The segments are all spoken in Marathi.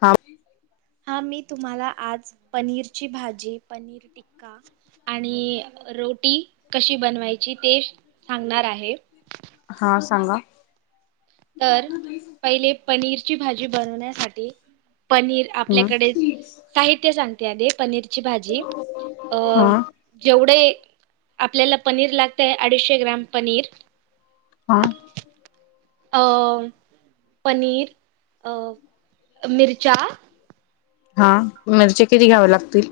हा. हा मी तुम्हाला आज पनीरची भाजी पनीर टिक्का. आणि रोटी कशी बनवायची ते सांगणार आहे. हा सांगा. तर पहिले पनीरची भाजी बनवण्यासाठी पनीर हम्म आपल्याकडे साहित्य सांगते आध पनीरची भाजी हा अं. जेवढे आपल्याला पनीर लागतय अडीचशे ग्राम पनीर हा. अ पनीर मिरचा हा मिरचे किती घ्याव लागतील.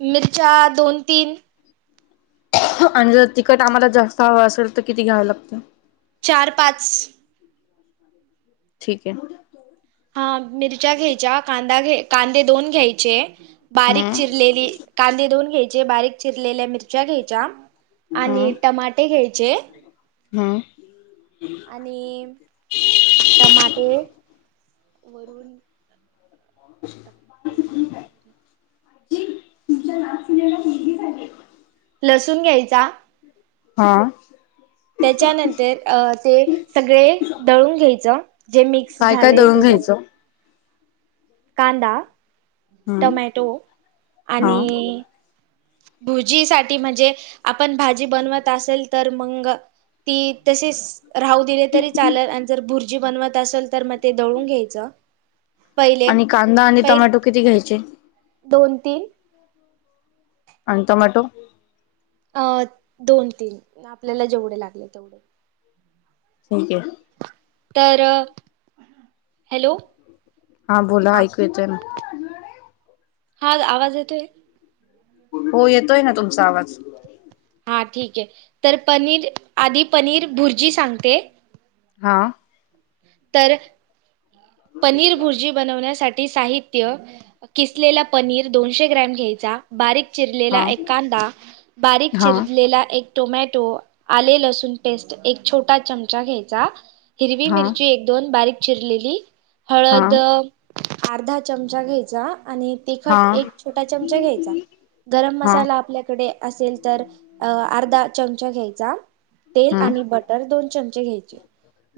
मिरच्या दोन तीन आणि जर तिकट आम्हाला जास्त हवं असेल तर किती घ्यावं लागत. चार, पाच. ठीक आहे. हा मिरच्या घ्यायच्या कांदा घे कांदे दोन घ्यायचे बारीक हम्म चिर लेलेकांदे दोन घ्यायचे बारीक चिरलेल्या मिरच्या मिरच्या घ्यायच्या आणि टमाटे घ्यायचे. हा. आणि टमाटे वरून हो. ते बरोबर. तुमच्या नात सुनेला मुलगी झालीय. लसुण घ्यायचा. हा. त्याच्यानंतर अ ते सगळे दळून घ्यायचं. जे मिक्स काय काय झाले दळून ते दोन. घ्यायचं कांदा हम्म टमॅटो हा आणि भुजीसाठी म्हणजे आपण भाजी बनवत असेल तर मंग ती तशीच. राहू दिले तरी चालल आणि जर भुर्जी बनवत असेल तर मग ते दळून घ्यायचं. पहिले आणि कांदा आणि पहिले टमॅटो किती घ्यायचे. दोन तीन. आणि टोमॅटो. अ दोन तीन आपल्याला जेवढे लागले तेवढे. ठीक आहे. तर हॅलो! हा बोला ऐकू येतं ना. हा आवाज येतोय. हो येतोय ना तुमचा आवाज. हा ठीक आहे तर पनीर आधी पनीर भुर्जी सांगते. हां. तर पनीर भुर्जी बनवण्यासाठी साहित्य किसलेला पनीर दोनशे ग्रॅम घ्यायचा बारीक. चिरलेला हा एक कांदा बारीक हा चिरलेला एक. टोमॅटो आले लसूण पेस्ट एक छोटा चमचा घ्यायचा हिरवी हा मिरची. एक दोन बारीक चिरलेली हळद हा अ अर्धा चमचा घ्यायचा आणि हा तिखट एक छोटा चमचा घ्यायचा गरम हा मसाला आपल्याकडे असेल. तर अ अर्धा चमचा घ्यायचा. तेल हम्म आणि बटर दोन चमचे घ्यायचे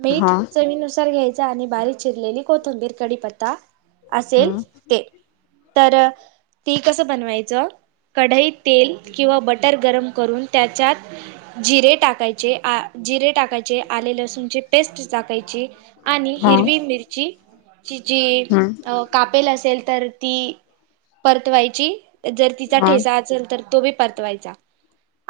मीठ हा चवीनुसार घ्यायचा आणि बारीक चिरलेली. कोथिंबीर कढीपत्ता असेल. हम्म ते तर ती कसं बनवायचं कढईत. तेल किंवा बटर गरम करून त्याच्यात जिरे टाकायचे आ जिरे टाकायचे आले लसूण चे पेस्ट मिरची आणि हा हिरवी मिरची कि जी हम्म कापेल असेल तर ती परतवायची. जर तिचा हा ठेसा असेल तर तो बी परतवायचा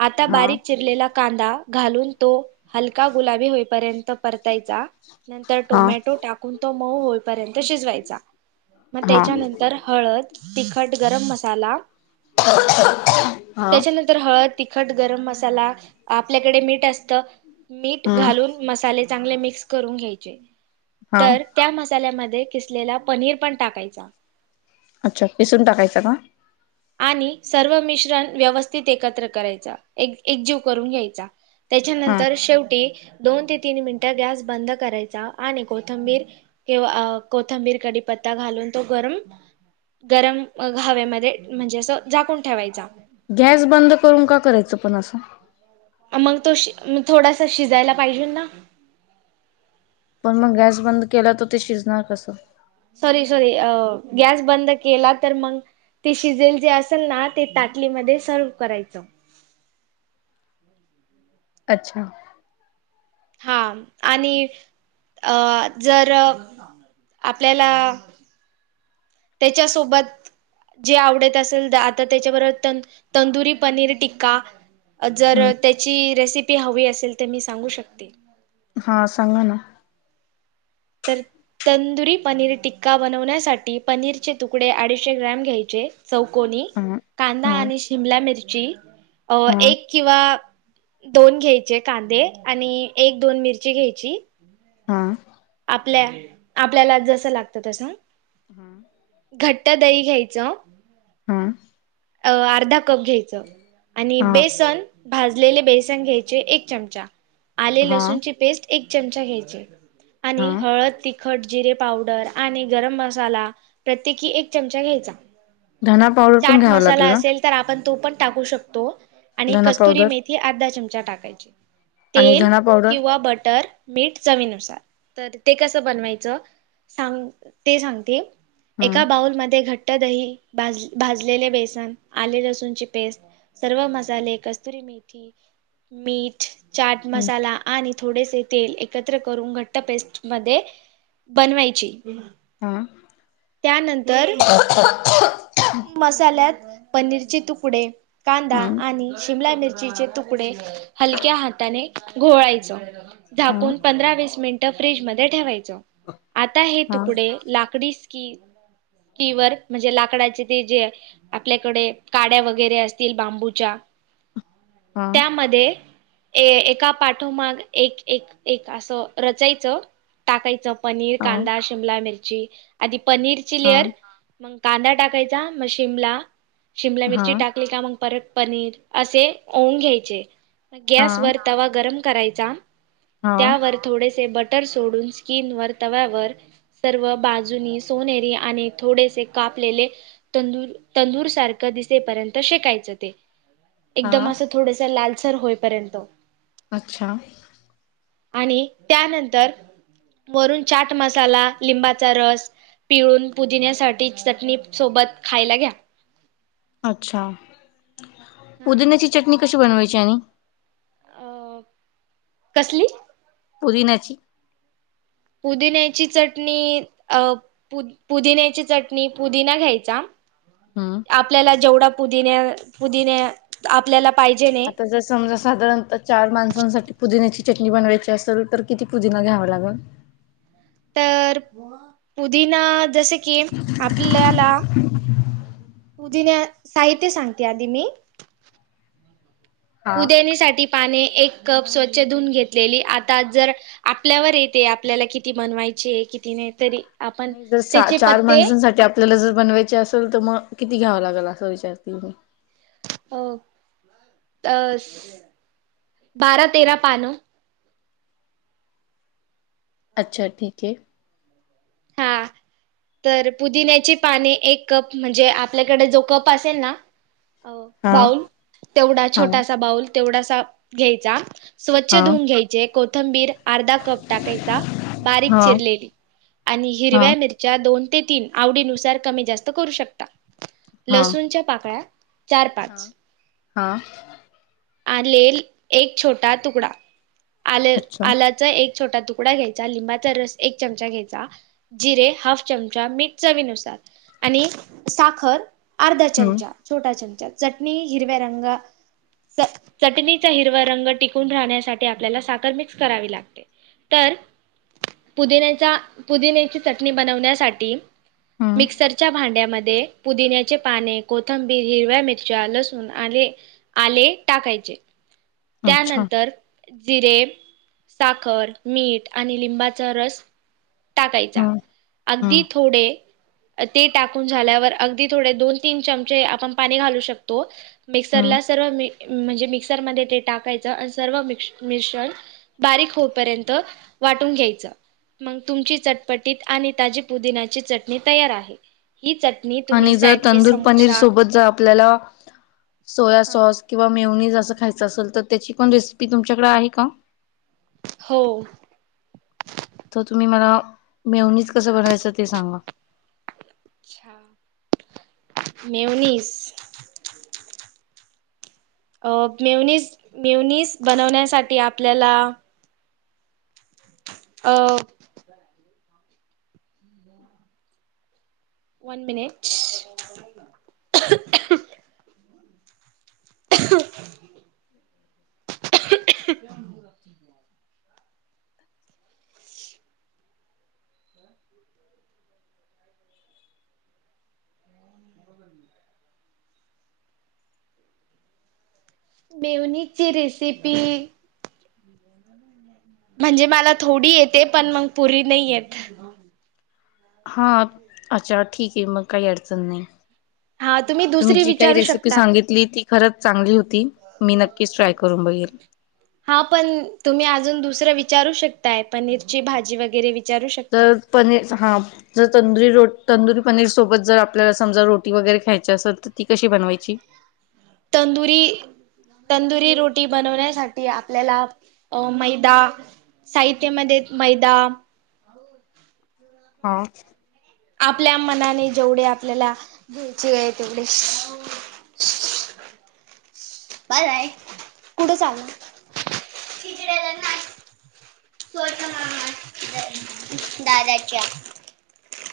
आता हा बारीक चिरलेला. कांदा घालून तो हलका गुलाबी होईपर्यंत. घ्यायचा नंतर हा टोमॅटो टाकून तो मऊ होईपर्यंत शिजवायचा. मग हा त्याच्यानंतर हळद तिखट गरम मसाला हा. त्याच्यानंतर हळद तिखट गरम मसाला आपल्याकडे मीठ असत मीठ घालून. मसाले चांगले मिक्स करून घ्यायचे हा तर. त्या मसाल्यामध्ये खिसलेला पनीर पण टाकायचा. अच्छा पिसून टाकायच का? आणि सर्व मिश्रण व्यवस्थित एकत्र करायच एक एकजीव करून घ्यायचा. हा त्याच्यानंतर शेवटी दोन ते तीन मिनिटं गॅस बंद करायचा आणि कोथंबीर. किंवा कोथंबीर कडीपत्ता घालून तो गरम गरम हवेमध्ये म्हणजे असं जाकून ठेवायचा. गॅस बंद करून का करायचं पण असं.. मग तो श थोडासा शिजायला पाहिजे ना. पण मग गॅस बंद केला तर ते शिजणार कसं? सॉरी सॉरी अह गॅस बंद केला तर मग ते शिजेल जे असेल ना ते ताटलीमध्ये सर्व्ह करायचं. अच्छा. हा आणि अ जर आपल्याला त्याच्यासोबत जे आवडत असेल आता त्याच्याबरोबर तंदुरी पनीर टिक्का. जर हम्म त्याची रेसिपी हवी असेल तर मी सांगू शकते. हा सांगा ना. तर तंदुरी पनीर टिक्का बनवण्यासाठी पनीरचे तुकडे अडीचशे ग्रॅम घ्यायचे चौकोनी हा. कांदा हा आणि शिमला मिरची अ हा एक किंवा दोन घ्यायचे कांदे आणि एक दोन मिरची घ्यायची. हा आपल्या आपल्याला जसं लागतं तसं. हम. घट्ट दही घ्यायचं हा अ अर्धा कप घ्यायचं. आणि हा बेसन भाजलेले बेसन घ्यायचे एक चमचा आले हा लसूणची पेस्ट एक चमचा घ्यायच हा आणि हळद ति खट जिरे पावडर आणि गरम मसाला प्रत्येकी एक चमचा घ्यायचा. धना पावडर पण चाट घ्यावा मसाला लागेल ना असेल तर आपण तो पण टाकू शकतो. आणि धना कस्तुरी पावडर मेथी अर्धा चमचा टाकायची आणि तेल धना पावडर किंवा बटर मीठ चवीनुसार तर ते कसं बनवायचं सांगते सांगते. हा एका बाऊलमध्ये घट्ट दही भाज भाजलेले बेसन आले लसूणची पेस्ट सर्व मसाले कस्तुरी मीठ मीठ चाट हा मसाला आणि थोडेसे तेल एकत्र करून घट्ट. पेस्ट मध्ये बनवायची. हा. त्यानंतर हे [unintelligible] मसाल्यात पनीरचे तुकडे कांदा हम्म आणि शिमला मिरचीचे तुकडे हलक्या हाताने घोळायच हा झाकून पंधरा वीस मिनट फ्रीजमध्ये ठेवायच आता हे हा तुकडे लाकडी क कीवर म्हणजे लाकडाची ते जे आपल्याकडे काड्या वगैरे असतील बांबूच्या हा त्यामध्ये ए एका पाठोमाग एक एक एक असं रचायचं. टाकायचं पनीर हा कांदा शिमला मिरची आधी पनीरची हा लेअर मग कांदा टाकायचा मग शिमला शिमला हा मिरची टाका. प अस हा घ्याय [unintelligible] गम कराय हा त्या थो ब. सोडून स्किन व तव्यावर सर्व बाजूननी सोनेरी आणि थोडेसे कापलेले तूर तंदूर सारख दिसेपर्यंत शेकायचं ते हा एकदम अस. थोडसा लालसर होईपर्यंत अच्छा. आणि त्यानंतर वरून चाट मसाला लिंबाचा रस पिळून पुदिण्यासाठी चटणी सोबत खायला घ्या. अच्छा हा. पुदिण्याची चटणी कशी बनवायची आणि अ कसली? पुदिनाची पुदिन्याची चटणी अ पु पुदिन्याची चटणी पुदिना घ्यायचा. हम्म आपल्याला जेवढ पुदिन्या पुदिन्या आपल्याला पाहिजे न आता जर समजा साधारणतः चार माणसांसाठी पुदिन्याची चटणी बनवायची असल तर किती पुदिना घ्यावा लागल. तर पुदिना जस की आपल्याला पुदिन्या साहित्य सांगते आधी मी हा पुदेणी साठी पाने एक कप स्वच्छ धुवून घेतलेली आता जर आपल्यावर येते आपल्याला किती बनवायचीये किती नाय तरी आपण नाही ज सहा त्याचे चार पत्ते माणसांसाठी आप आपल्याला जर बनवायच असेल तर मग किती घ्यावं लागेल असं विचारतील मी अ अ बारा तेरा पान अच्छा ठीकये. हा तर पुदिन्याची पाने एक कप म्हणजे आपल्याकडे जो कप असेल ना अ हा बाऊल तेवढा हा छोटासा बाऊल तेवढासा घ्यायचा. स्वच्छ हा धुवन घ्यायचे कोथंबीर अर्धा कप टाकायचा बारीक हा चिरलेली. आणि हा हिरव्या मिरच्या दोन ते तीन आवडीनुसार कमी जास्त करू शकता. हा लसूणच्या पाकळ्या चार पाच हां आलेल एक छोटा तुकडा आलेल अच्छा आल्या चा एक छोटा तुकडा घ्यायचा. लिंबाचा रस एक चमचा घ्यायचा. जिरे हाफ चमचा, मीठ चवीनुसार आणि साखर अर्धा हम्म चमचा छोटा चमचा चटणी हिरव्या रंगा चं चटणीचा हिरवा रंग टिकून राहण्यासाठी आपल्याला साखर मिक्स करावी लागते. तर पुदिनेचा पुदिन्याची चटणी बनवण्यासाठी हम्म मिक्सरच्या भांड्यामध्ये पुदिन्याचे पाने, कोथंबीर, हिरव्या मिरच्या, लसूण, आले आले टाकायचे अच्छा त्यानंतर जिरे, साखर, मीठ आणि लिंबाचा रस टाकायचा. हा हा अगदी थोडे अ ते टाकून झाल्यावर अगदी थोडे दोन तीन चमचे आपण पाणी घालू शकतो. हा मिक्सरला सर्व मि म्हणजे मिक्सरमध्ये ते टाकायचं अनं सर्व मिश्र मिश्रण बारीक होपर्यंत वाटून घ्यायचं. मंग तुमची चटपटीत आणि ताजी पुदिनाची चटणी तयार आहे. ही चट नी तुम्ही सँडविच, समोसा ज आपल्याला सोया सॉस किंवा मेवनीज असं खायचं असल तर त्याची पण रेसिपी तुमच्याकडे आहे का? हो. त तुम्ही मला मेवनीस कसं बनवायचं ते सांगा. च्छा मेवनीस अ मेवनीस मेवनीस बनवण्यासाठी आपल्याला अ वन मिनिट [inaudible] [inaudible] मेवनीज ची रेसिपी [unintelligible] म्हणजे मला थोडी येते पण मग पुरी नाही येत. हा अच्छा ठीक आहे मग काही अडचण नाही. हा तुम्ही तुम्ही दुसरी जी काही विचारू रेसिपी शकतात सांगितली ती खरंच चांगली होती. मी नक्कीच ट्राय करून बघेल हा पण तुम्ही अजून दुसरं विचारू शकताय पनीरची भाजी वगैरे विचारू शकताय तर पनीर हा जर तंदुरी रोट तंदुरी पनीर सोबत जर आपल्याला समजा रोटी वगैरे खायची असेल ती कशी बनवायची? तंदुरी तंदुरी रोटी बनवण्यासाठी आपल्याला मैदा साहित्यमध्ये मैदा हा आपल्या मनाने जेवढे आपल्याला घ्यायचे आहे तेवढे अ् [inaudible] बाय बाय कुठे चालला. [unintelligible] स्त दादाच्या